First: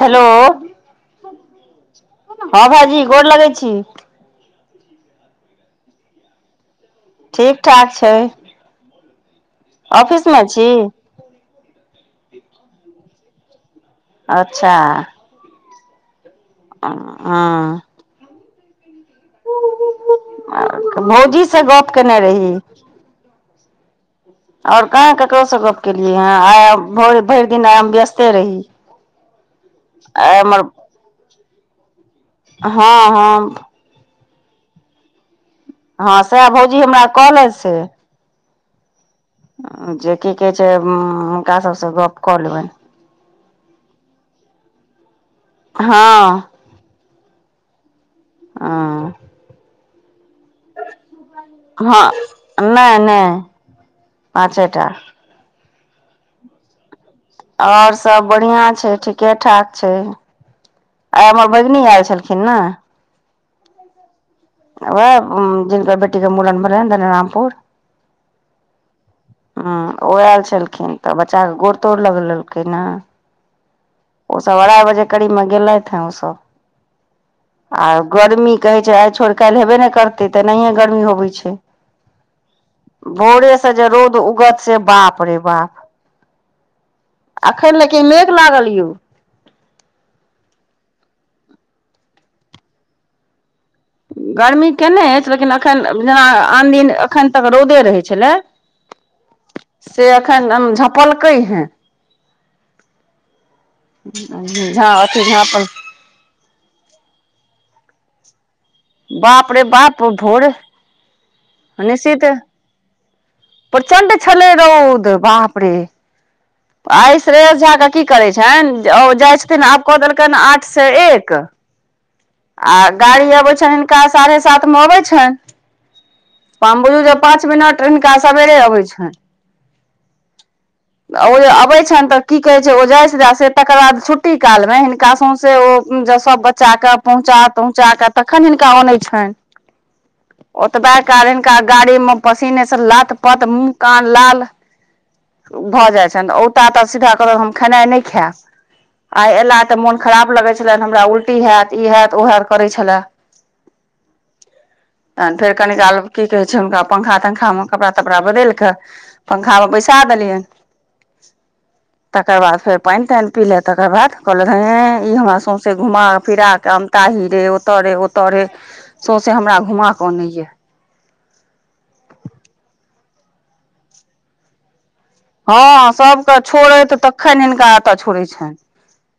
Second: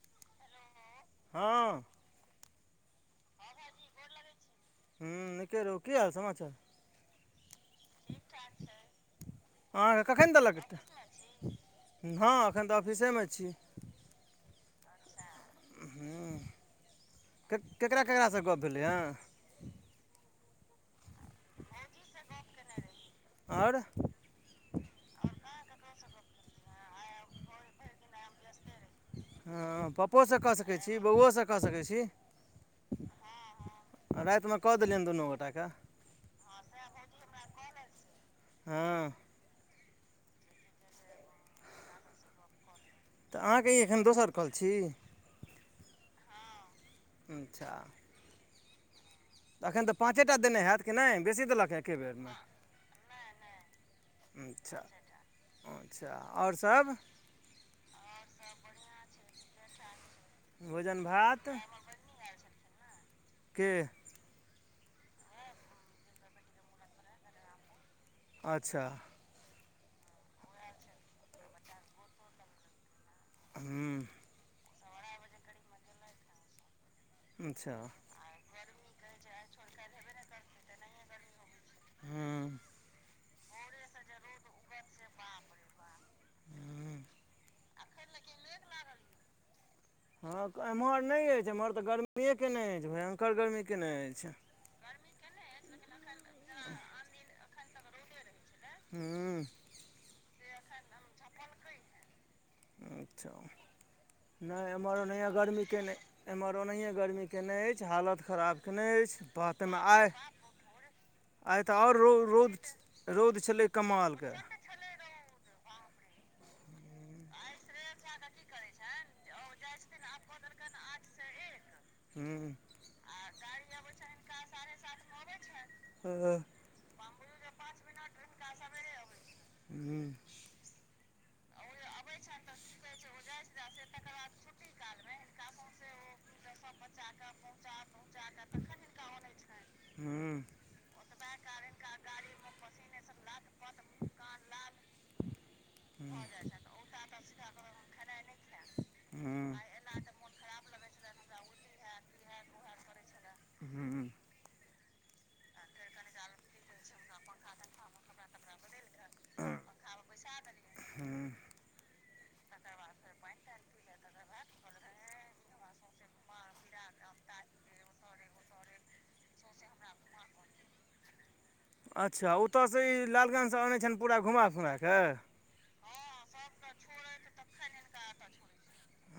Hello हँ हँ भाइजी गोर लगै छी। हम्म नीके रहु, कि हाल समाचार? ठीक ठाक छै। अहाँके ऑफिस कखन मे देलक ए, छी हँ एखन तऽ ऑफिसेमे छी। अच्छा उहूँ आ अँ केकरा-केकरासँ गप भेलै हँ। भौजी से गप केने रही। अओर और कहाँ केकरो से गप केलियए हं आ भो भरि दिन आए हम व्यस्त ते रही, आय हमर। इ बौओसँ कऽ सकै छी। हँ-हँ राति म कऽ देलियनि दुनू गोटा क हँ सैह भौजी हमरा कहलैथ से हँ अँ जे की कहै छै, हुनका सबसँ गप कऽ लेबनि। तऽ अहाँके ई एखन दोसर कॉल छी। हँ अच्छा आ एखन तऽ पाँचे टा देने हैत कि नहि, बेसी देलकए एक्के हँ बेरमे। नहि नहि अच्छा पाँचेटा। अच्छा अओर सब और सब बढ़ियां छै, ठीके ठाक छै। भोजन आइ हमर भात भैगनी ऐल छलखिन ने। के वैह जिनकर बेटी के मूड़न भेलैन, धनेरामपुर अच्छा हं ओ ऐल छलखिन, तऽ बच्चा के गोड़-तोड़ लग लेलकै ने हम्म ओसब अढ़ाइ बजे करीब मे गेलथि हैं, ओसब अच्छा आ गर्मी कहै छै, आइ छोड़ काल्हि हेबे ने करतै, तेनहिये गर्मी होबै छै। हूँ भोरेसँ जे रौंउद उगत से बाप रे बाप हूँ अखन लेकिन मेघ लागल यौ। हँ एम्हर नहि अछि, एम्हर तऽ गर्मिए केने अछि, भयंकर गर्मी केने अछि। गर्मी केने अछि, लेकिन एखन जेना आन दिन एखन तक रौदे रहै छलै हम्म से अखन झपलकै हैं। ऊ अच्छा। नै झा एम्हर अथी ओनाहिये झाँपल गरमी केने एम्हर ओनाहिये गरमी केने अछि हालत खराब। केने अछि बा बाप रे तइमे बाप आइ भोर आइ त और रौ निश्चित रौद। रौद छलै। प्रचंड कमालके छलै रौद बाप रे। आइ शरेेश झा की करै छैनि जे ओ जाइ छथिन आब कऽ देलकनि आठ से एक। हूँ आ गाड़ी अबै छैनि हिनका साढ़े सातमे अबै छैनि। ओह। पांम बुझु जे पाँच मिनट हिनका सबेरे अबै छैनि। हुं। ओ जे अबै छैनि त की कहै छै ओ जाइ से तकर बाद छुट्टी कालमे हिनका सौंसे ओ। जँ सब बच्चा कब। पहुँचा तहुँचा क तखन हिनका अनै छनि हूँ ओतबा काल हिनका गाड़ीम। पसीने सँ लत पत मुह कान लाल। भऽ जाइ छनि औता त सीधा कहत हम खेनाइ नहि खायब आइ हूँ एला। त मोन खराब लगै छलैन हमरा उल्टी हैत। इ हैत ओ हैत करै छेला। हुं। तहन फेर कनी काल की कहै छै हुनका पंखा तंखामे कपड़ा तपड़ा बदैल कऽ। पंखामे बैसा देलियैन। हूँ। तकर बाद फेर पाइन ताइन पिलैथि तकर बाद कहलक हें इ हमरा सौंसे घुमा फिरा। कामताही रे ओत रे ओत रे सौंसे हमरा घुमा क अनैया। अच्छा ओत से ई लालगंज सँ अनै छैनि पूरा घुमा फुमायकेँ। हँ सबके छोड़ैत तखन हिनका एत छोड़ै छैनि।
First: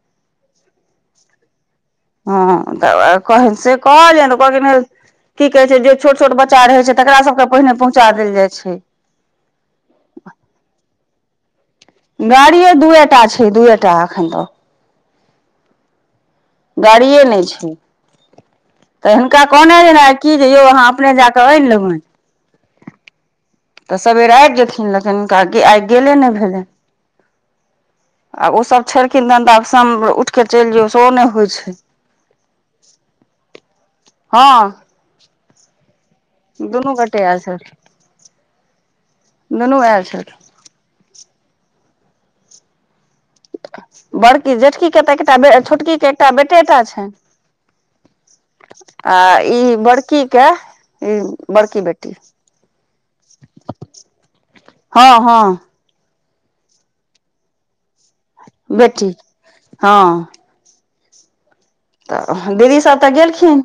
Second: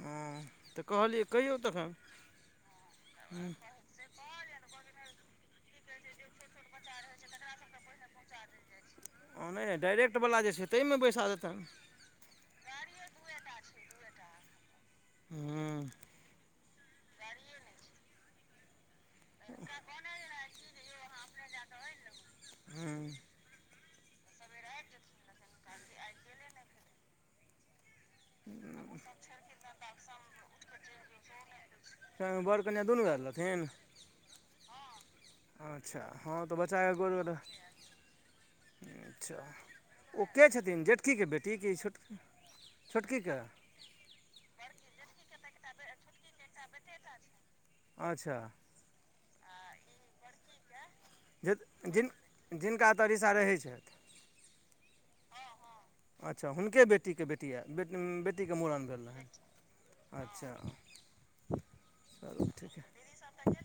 हूँ त कहलियै कहियौ तखन। हँ त वैह कह से कहलियनि त कहलखिन की कहै छै जे छोट छोट बच्चा रहै छै। तकरा सबके पहिने पहुंचा देल जाइ छै। ओ नै डायरेक्ट बला जे छै तैइमे बैसा देतैनि। गाड़ीए दुएटा छै दूएटा अखैनि तऽ। हूँ। गाड़िए नइ छै। त हीनका कहने रहीयैन कि जे यौ अहाँ अपने जा कऽ आनि लेबैनि। हूँ। त सबेर आइब जेथिन लेकिन हुनका आइ आइ गेले नइ भेलैनि। आ ओसब छलखिन तहन त आब साम उठि क चलि जो सेहो नै होइ छै। संग बड़ कनियाँ दुनू आयल रहथिन। हँ। अच्छा हँ त दुनू बच्चाके गोटे गोदमे त। आयल छलखिन अच्छा दुनू आयल ओ के छलखिन छथिन जेटकीके बेटी कि छोट छोटकीकेँ। बड़की जेटकीके त एकटा बे छोटकीे एकटा बेटेटा छैनि। अच्छा। आ इ बड़कीकेँ। जीत-जिन-जिनका एत रिसा रहै छैथि। हँ-हँ। अच्छा हुनके बेटी के बेटी ये बेट उम्म बेट बेटी के मुड़न भेल बेटी रहैन अच्छा चलू त ठीक दीदी सब हइ त गेलखिन।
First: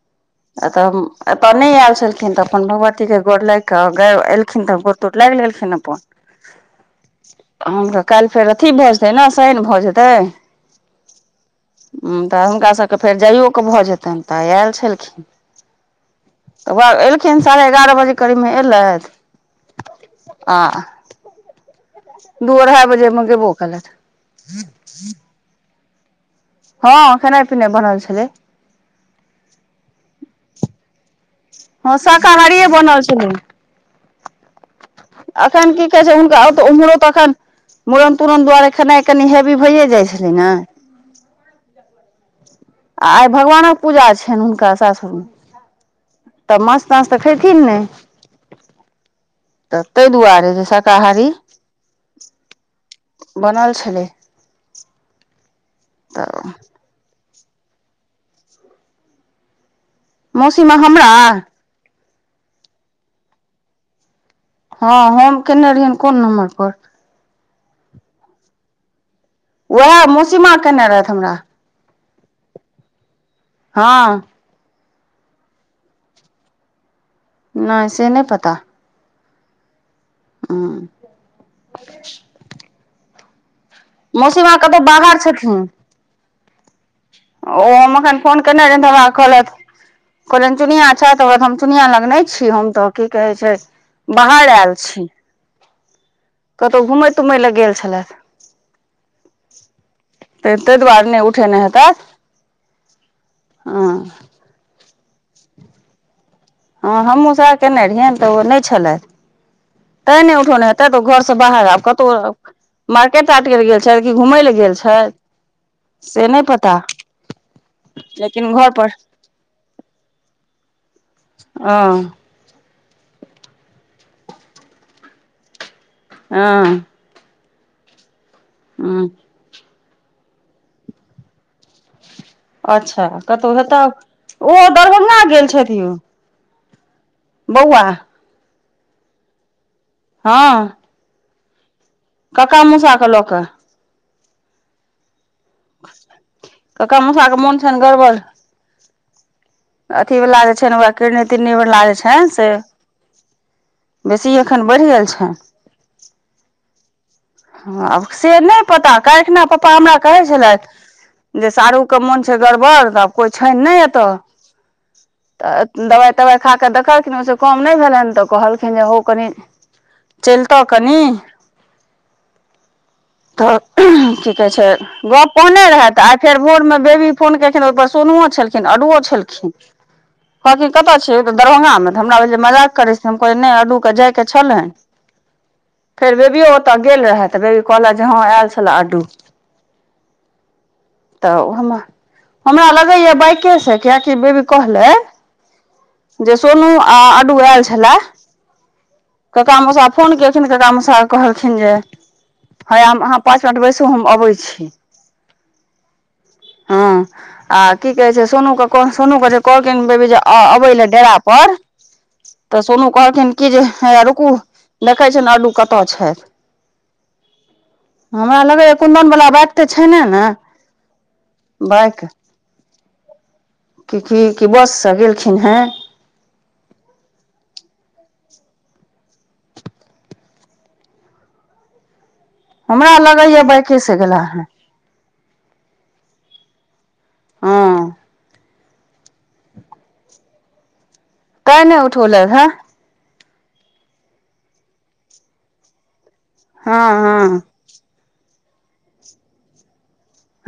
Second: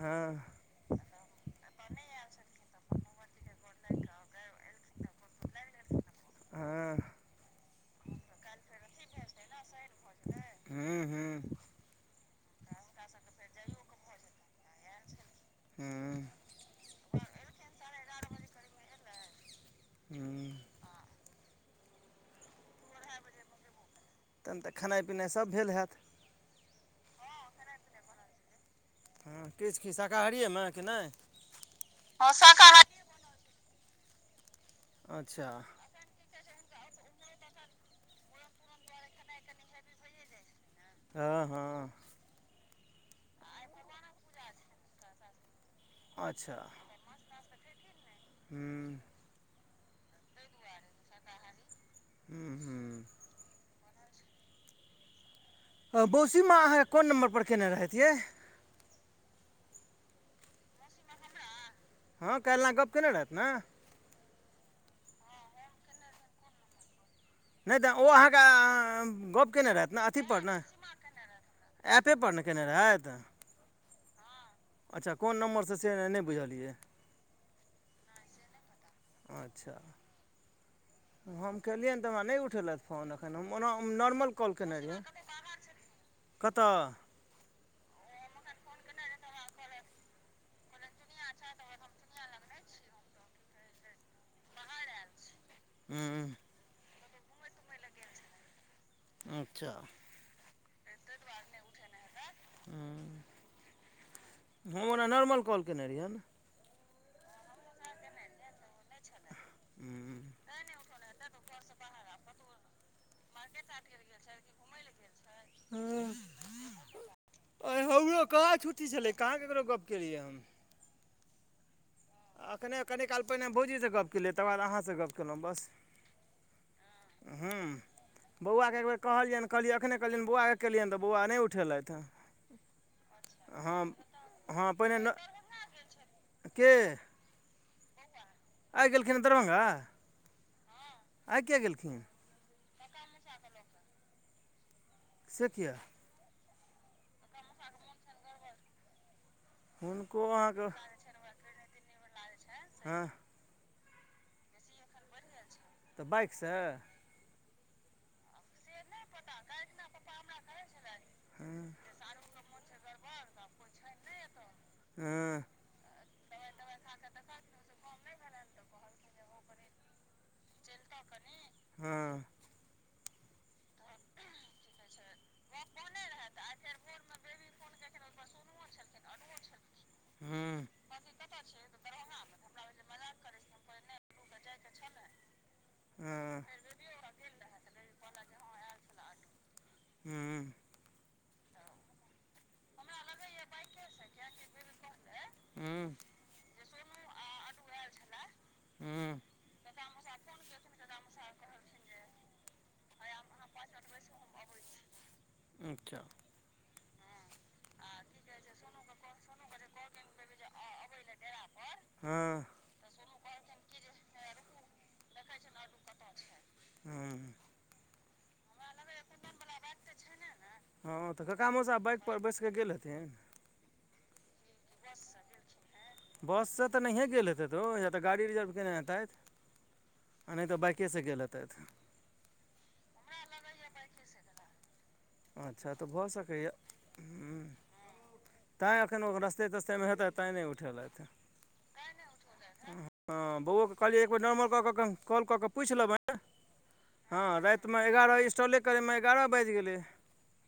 हँ त उम्म एत नैय एल छलखिन त अपन भगवती के गोर लागि के गेय एलखिन त गो तोर लागि लेलखिन अपन। हँ हमरा काल्हि फेर अथी भेय जेतैय ने शैनि भऽ जेतैय। हम्म हम्म उम्म तऽ हुनका सभके फेर जाइयो कऽ भऽ जेतनि तऽ आय एल छलखिन। हूँ तऽ वेह एलखिन साढ़े एगारह बजे करीब में एलैथ। हम्म। दू अढ़ाइ बजे में गेबो केलैथ। पिने सब भेल हेत। हँ खेनाय पिनाय बनल छलैय। हँ किछ की शाकाहारिए में कि नहि हँ शाकाहारीए बनल छलैय। अच्छा अखैन की कहै छै हुनका ओतोऽ उम्हरो तखन मूड़न तूड़न दुआरे खेनाय कनि हेवी भइए जाइ छलै ने। अ हँ। आय भगवानक पूजा छनि हुनका सासुर में अच्छा त माछ ताछ तऽ खेथिन नैय। हम्म। तऽ तय दुआरे जे शकाहारी हम्म हम्म। बनल छलै। अ तऽ बोसीमा अहाँ कोन नम्बर पर केने रहैत यै? मौसीमाँ हमरा? हँ कालि आँ गप केने रहैत ने? हँ हम केने रहियनि कोन नम्बर पर? नहि तऽ ओ अहाँके एँऽ गप्प केने रहैथ ने उएह अथी पर ने मौसीमा केने रहथि हमरा ऐपे पर ने केने रहैत? हँ। अच्छा कोन नम्बर से, से नैय बुझलियै। नैय से नैय पता। अच्छा हम केलियनि तऽ हमा नहि उठेलथि फोन। हम ओना हम नॉर्मल कॉल मौसीमा केने कतहु बाहर रहियेन छथिन कतऽ ओ हम अखैन फोन केने रहनि तऽ हमा कहलत कहलनि चुनिया छैत? [unintelligible] हम चुनिया लग नै छी हम तऽ की कहैय छैय बाहार एल छी। हम्म। कतौ घूमै तूमय लए गेल छलैथि। अच्छा तै तै दुआरे नै उठेने हेतैथ। हँ हम्म हम ओना नॉर्मल कॉल केने रहियनि। अँ हमूँ सेह केने रहियैनि तऽ ओ नैय छलैथि। हूँ तैं नै उठौने हेतैत ओ घर से बाहर आब कतौ अ मार्केट तारकेट गेल छैथ कि घूमय ले गेल छैथ हँ से नैय पता। आइ हमरो छेथिन कहाँ घर छुट्टी पर। छलै कहाँ ककरो गप्प केलियै हम? ओ। एखने कनि काल पहिने भौजीसँ गप केलियै तकर बाद अहाँसँ गपऽ कयलहुँ बस। हँ। ह्म्म बौआकेँ एक बेर हँ कहलियैन कहलियै एखने कहलिअनि बौआ के केलियैन तऽ बौआ नहि उठेलथि हैं। अच्छा कतहु हेताह ओ हँ पहिने न दरभंगा गेल छथि यौ। के? बौआ। आइ गेलखिन दरभंगा? हँ। आइ किये गेलखिन? कक्का मूसा के लऽ कऽ। से किये? कक्का मूसा के मोन छनि गड़बड़। हुनको अथिवला जे अहाँके छै ने ओकरा किरनी तिड़नीवला जे छैन से। हँ बेसी एखन बढ़ि गेल छनि तऽ बाइकसँ? हँ आब से नहि पता कालखिना पपा हमरा कहै छलथि जे हँ साढू के मोन छै गड़बड़ तऽ आब कोइ छानि नहि अतह। हँ। दबाइ तवाइ खा कऽ देखलखिन ओहिसऽ कम नहि भेलै हन तऽ कहलखिन जे हौ कनि चलितऽ कनि हँ। तऽ की कहै छै। गप कहने रहैथ आइ फेर भोरमे बेबी फोन केलखिन ओहिपर सोनुओ छलखिन अणुओं छलखिन। हू। [inaudible] कतऽ छिय त दरभंगामे तऽ हमरा जे मजाक करै छै हम कहै नहि अन्नू के जायके छै ने। फेर हँ बेबियो ओतय गेल रहए तऽ बेबी कहलथि जे हँ आयल छलए अन्नू। हू। तऽ हम हमरा लगैया बाइके से कियेकि बेबी कहले ह्म्म। जे सोनू आ अन्नू आयल छलए। ह्म्म। काका मसा फोन केलखिन काका मसा कहलखिन जे। हय हम अहाँ पाँच मिनट बैसू हम अबैत छी। अच्छा। हँ आ की कहे छै सोनू के सोनू के जे कहलखिन बेबी के आऊ अबैये डेरा परऽ हँ तऽ सोनू कहलखिन की जे हया रुकू देखै छी लड्डू कतऽ छथि। ह्म्म। हमरा लगैयए कुन्दनवला बात तऽ छै ने ने? हँ तऽ कका मोसा बाइकपर बैस कऽ गेल हेथिन? की-की -की, बससँ गेलखिन हेँ? बससँ तऽ नहिए गेल हेतैथओ या तऽ गाड़ी रिजर्व केने हेतथि। अऽ नहि तऽ बइकेसँ गेल हेतैथ। हमरा लगैया बाइके से गेला हे। अच्छा त भऽ सकैए ह्म्म। हँ तैँ अखैन ओ रस्ते तस्तेमे हेतैत तैँ नै उठेलैथ। तैं नै उठौलैन हँ। हँ बौओके कहलियै एक बेर नम्बर कऽ कऽ कॉल कऽ कऽ पूइछ लेबैन हँ राइत राइतमे एगारह इन्स्टॉले करैमे एगारह बाइज गेलै।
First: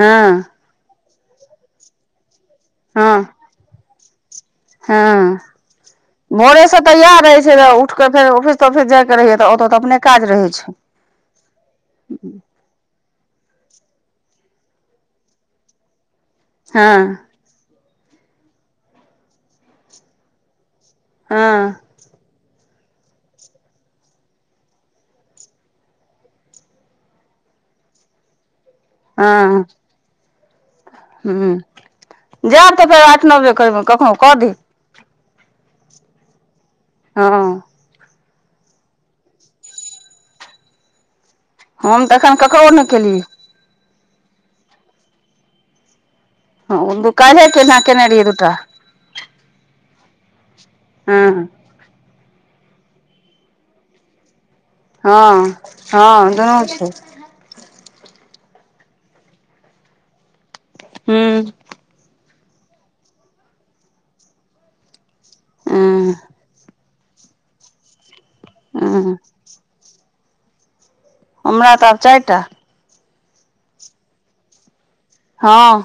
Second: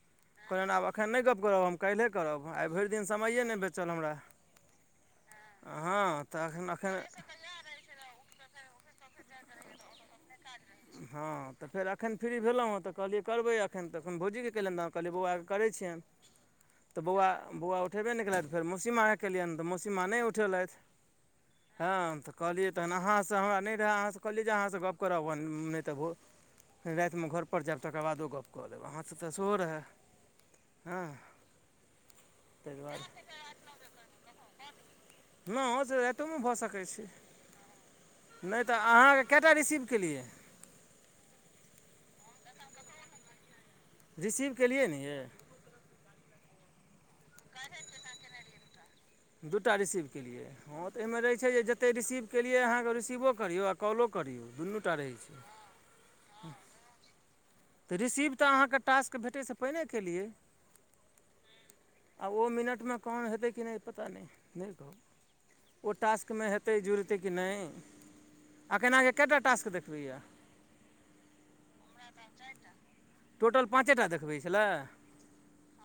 हुं। फेन आब एखन नहि गप्प करब हम काइलहे करब आइ भइर दिन हँ समैेये नै बेचल हमरा। हँ। हाँ। भोरे स त यैह रहै छैय त उठ कऽ फेर ऑफिस तौफिस जायके रहैयए तऽ ओतऽ त अपने काज रहै छैय। हँ त फेर अखैन फ्री भेलौं हँ त कहलियै करबै अखैन तहन भौजी चैल एलौं त कहलियए बौआके करय छियैन हँ त बौआ- बौआ उठेबे नै केलैथ फेर मौसी माँ के केलियैन त मौसीमा नै उठेलैथ। हँ। हँ त कहलियै तहन अहाँ स हमरा नै रहै अहाँ स कहलियै जे अहाँसँ गप करब नै त बहो फेर राइतमे घरपर जैब तकर बादो गप्प कऽ लेब अहाँसे त सेहो हँ रहए। हँ हूँ जैब ताहि त फेर दुआरे आठ नौ बजे करब कखनौ कऽ देब। हँ से राइतो मे भऽ सकै छैय। हँ। नै त अहाँके कएटा रिसीव केलियै। हम त एखन ककरो नै केलियै। रिसीव केलियै ने यै। हँ ओ काइलहे केने- केने रहियै दु टा। दूटा रिसीव केलियै हँ त एयमे रहै छैय जे ज जते रिसीव केलियै अहाँ रिसीवो करियौ आ कॉलो करियौ दुनू टा रहै छै हँ- हँ दुनू छैय। त रिसिव त अहाँके टास्क भेटै सए पहिने केलियै। हू। आब ओ मिनटमे काउंट हेतै कि नै पता नै, नै कहब। ओ हूँ टास्कमे हेतै जुड़तै कि नै, अखन अहाँके हूँ कएटा टास्क देखबैए। हमरा त आब चाइ टा। टोटल पाँचे टा देखबै छलै। हँ।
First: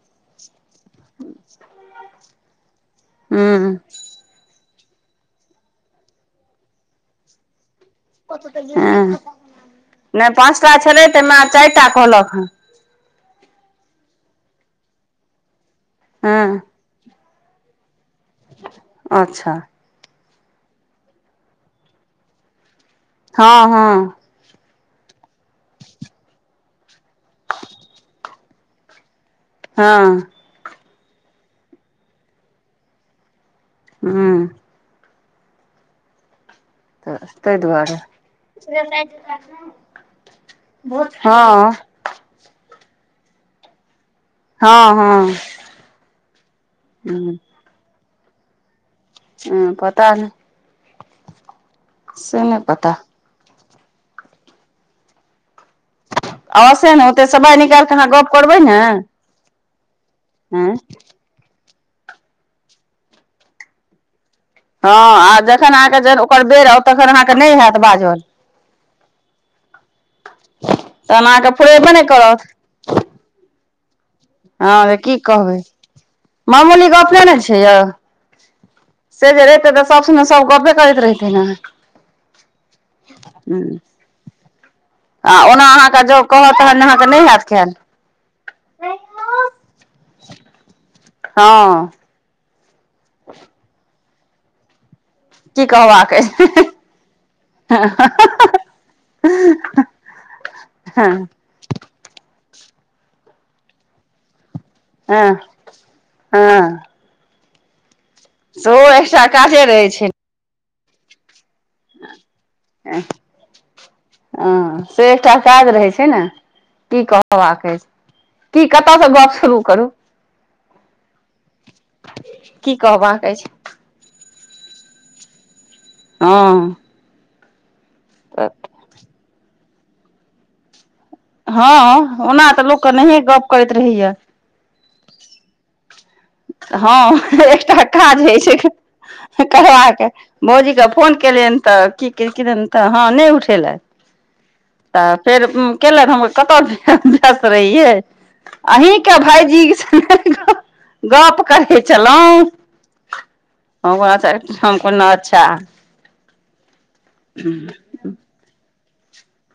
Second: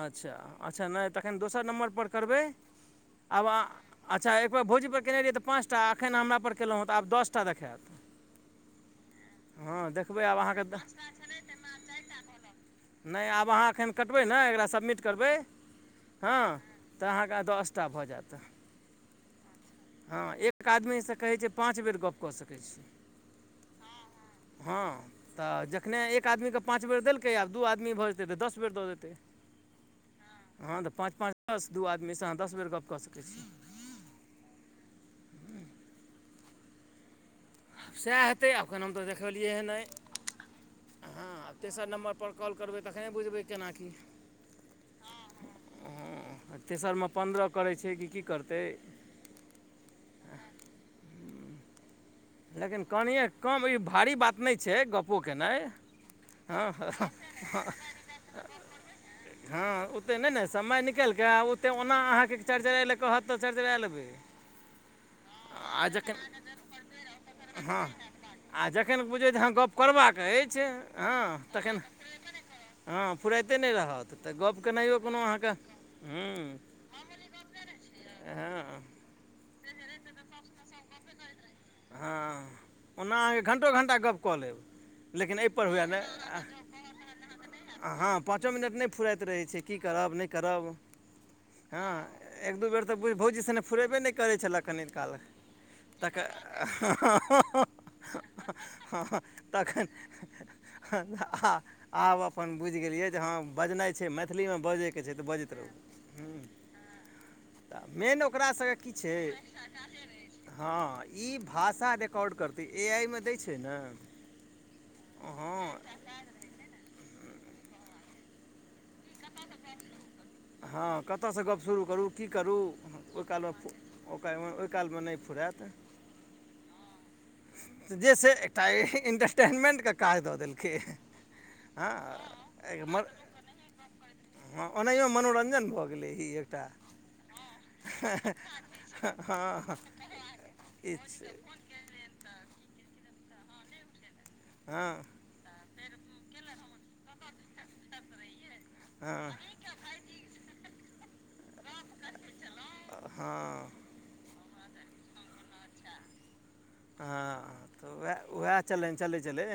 अच्छा-अच्छा नै तखैन दोसर नम्बर पर करबै, आब हूँ अहाँ अच्छा एक बेर भौजी पर केने रहियै त पाँचटा आ अखैन हमरा पर केलौं त आब दसटा देखैत। हँ देखबै नै आब पाँच अहाँके टा छलै तयमे आब चाइ टा कहलक हेँ। नै आब अहाँ अखैन कटबै ने एकरा सबमिट करबै हँ त अहाँके दसटा भऽ जैत। अच्छा। हँ एक आदमीसे कहै छैय पाँच बेर गप कऽ सकै छी। हँ-हँ। हँ। त जखने एक आदमीके पाँच बेर देलकै आब दू आदमी भऽ जेतै त दस बेर दऽ देतै। हँ। हँ तऽ पाँच पाँच द-स दू आदमीसँ अह दस बेर गप कऽ सकै छी। हम्म तऽ ताहि दुआरे सेए हेतै अखन हम तऽ देखेलियै नयि। हँ तेसर नम्बर पर कॉल करबै तखने बुझबै केना की। हँ हँ ह-ह ह तेसरमे हूँ पन्द्रह करै छै, की करतै। हम्म पता नइ लेकिन कनिये कम ई भारी बात नइ छै गप्पो केनाइ। हँ अ से न ओ तेसवा निकाइल कऽ अहाँ गप करबै ने? हँ ओते नइ न हँ समय निकेल कऽ आ ओते ओना अहाँके चर - चरे लै कहत तऽ चर- चरा लेबै। हँ आ जखन अहाँके जेन ओकर बेर आउ तखन अहाँके नइ हेत बाजल आ जखन बुझै जे अँ गप्प करबाक अइछ, तहन हँ अहाँके तखन फुरेबे नहि करत हँ फुराइते नइ रहत। त गप केनाइयो हँ की कोनो अहाँके कहबै हम्म मामूली गप नहि ने छै यौ हँ। से जे रहितै तऽ सब सुना सब गपे करैत रहितै न। हँ ओना अहाँ के घण्टो घण्टा गप्प कऽ लेब। आ लेकिन अइ ओना पर हुए ने, अहाँके जँ कहत तहन अहाँके नहि हैत खैल [inaudible] अ हाँ पाँचो मिनट नइ फुराइत रहै छै, की करब नइ करब हँ, एक दू बेर तऽ बभौजीसँ नहि फोुरेबे नहि करै छलै। कन काल की तऽ कहबाक अइ हँ तखेन हँ आब अपन बुइझ गेलियै जे हँ बजनाइ छै मैथिलीमे बजे के छै हँ बजेत रहु हम्म हँ मेन ओकरा से की सेहो छै एकटा काजे रहै छै हां ई भाषा रिकॉर्ड करतै ए आइ मे दै छै न हं, से एकटा काज रहै छै न, की कहबाक अइछ। की कत सँ गप शुरू करू। हँ कत सँ गप्प शुरू करू, की करू ओयि कहबाक अछि कालमे ओ कैल मे ओयि कालमे नयि फुरेत। हँ जेसै एकटा इन्टरटेनमेंटके काज दऽ देलकै। हँ ओना तऽ लोकक नहिये गप करैत रहैया हँ ओनहियो मनोरंजन भऽ गेलै ही ए हँ एकटा काज होइ छै। हँ करया के भौजी के ई फोन छै केलियन‌। तऽ की केलखिन तऽ हँ नइ उठेलथ। हँ तऽ फेर केलन हम कत [inaudible] हस्त रहि यै। अहींके हँ भायजी स गप करहै छेलाहुँ, हँ हम अच्छा हम कलन अच्छा। हँ त वेह ओएह चल चले चले।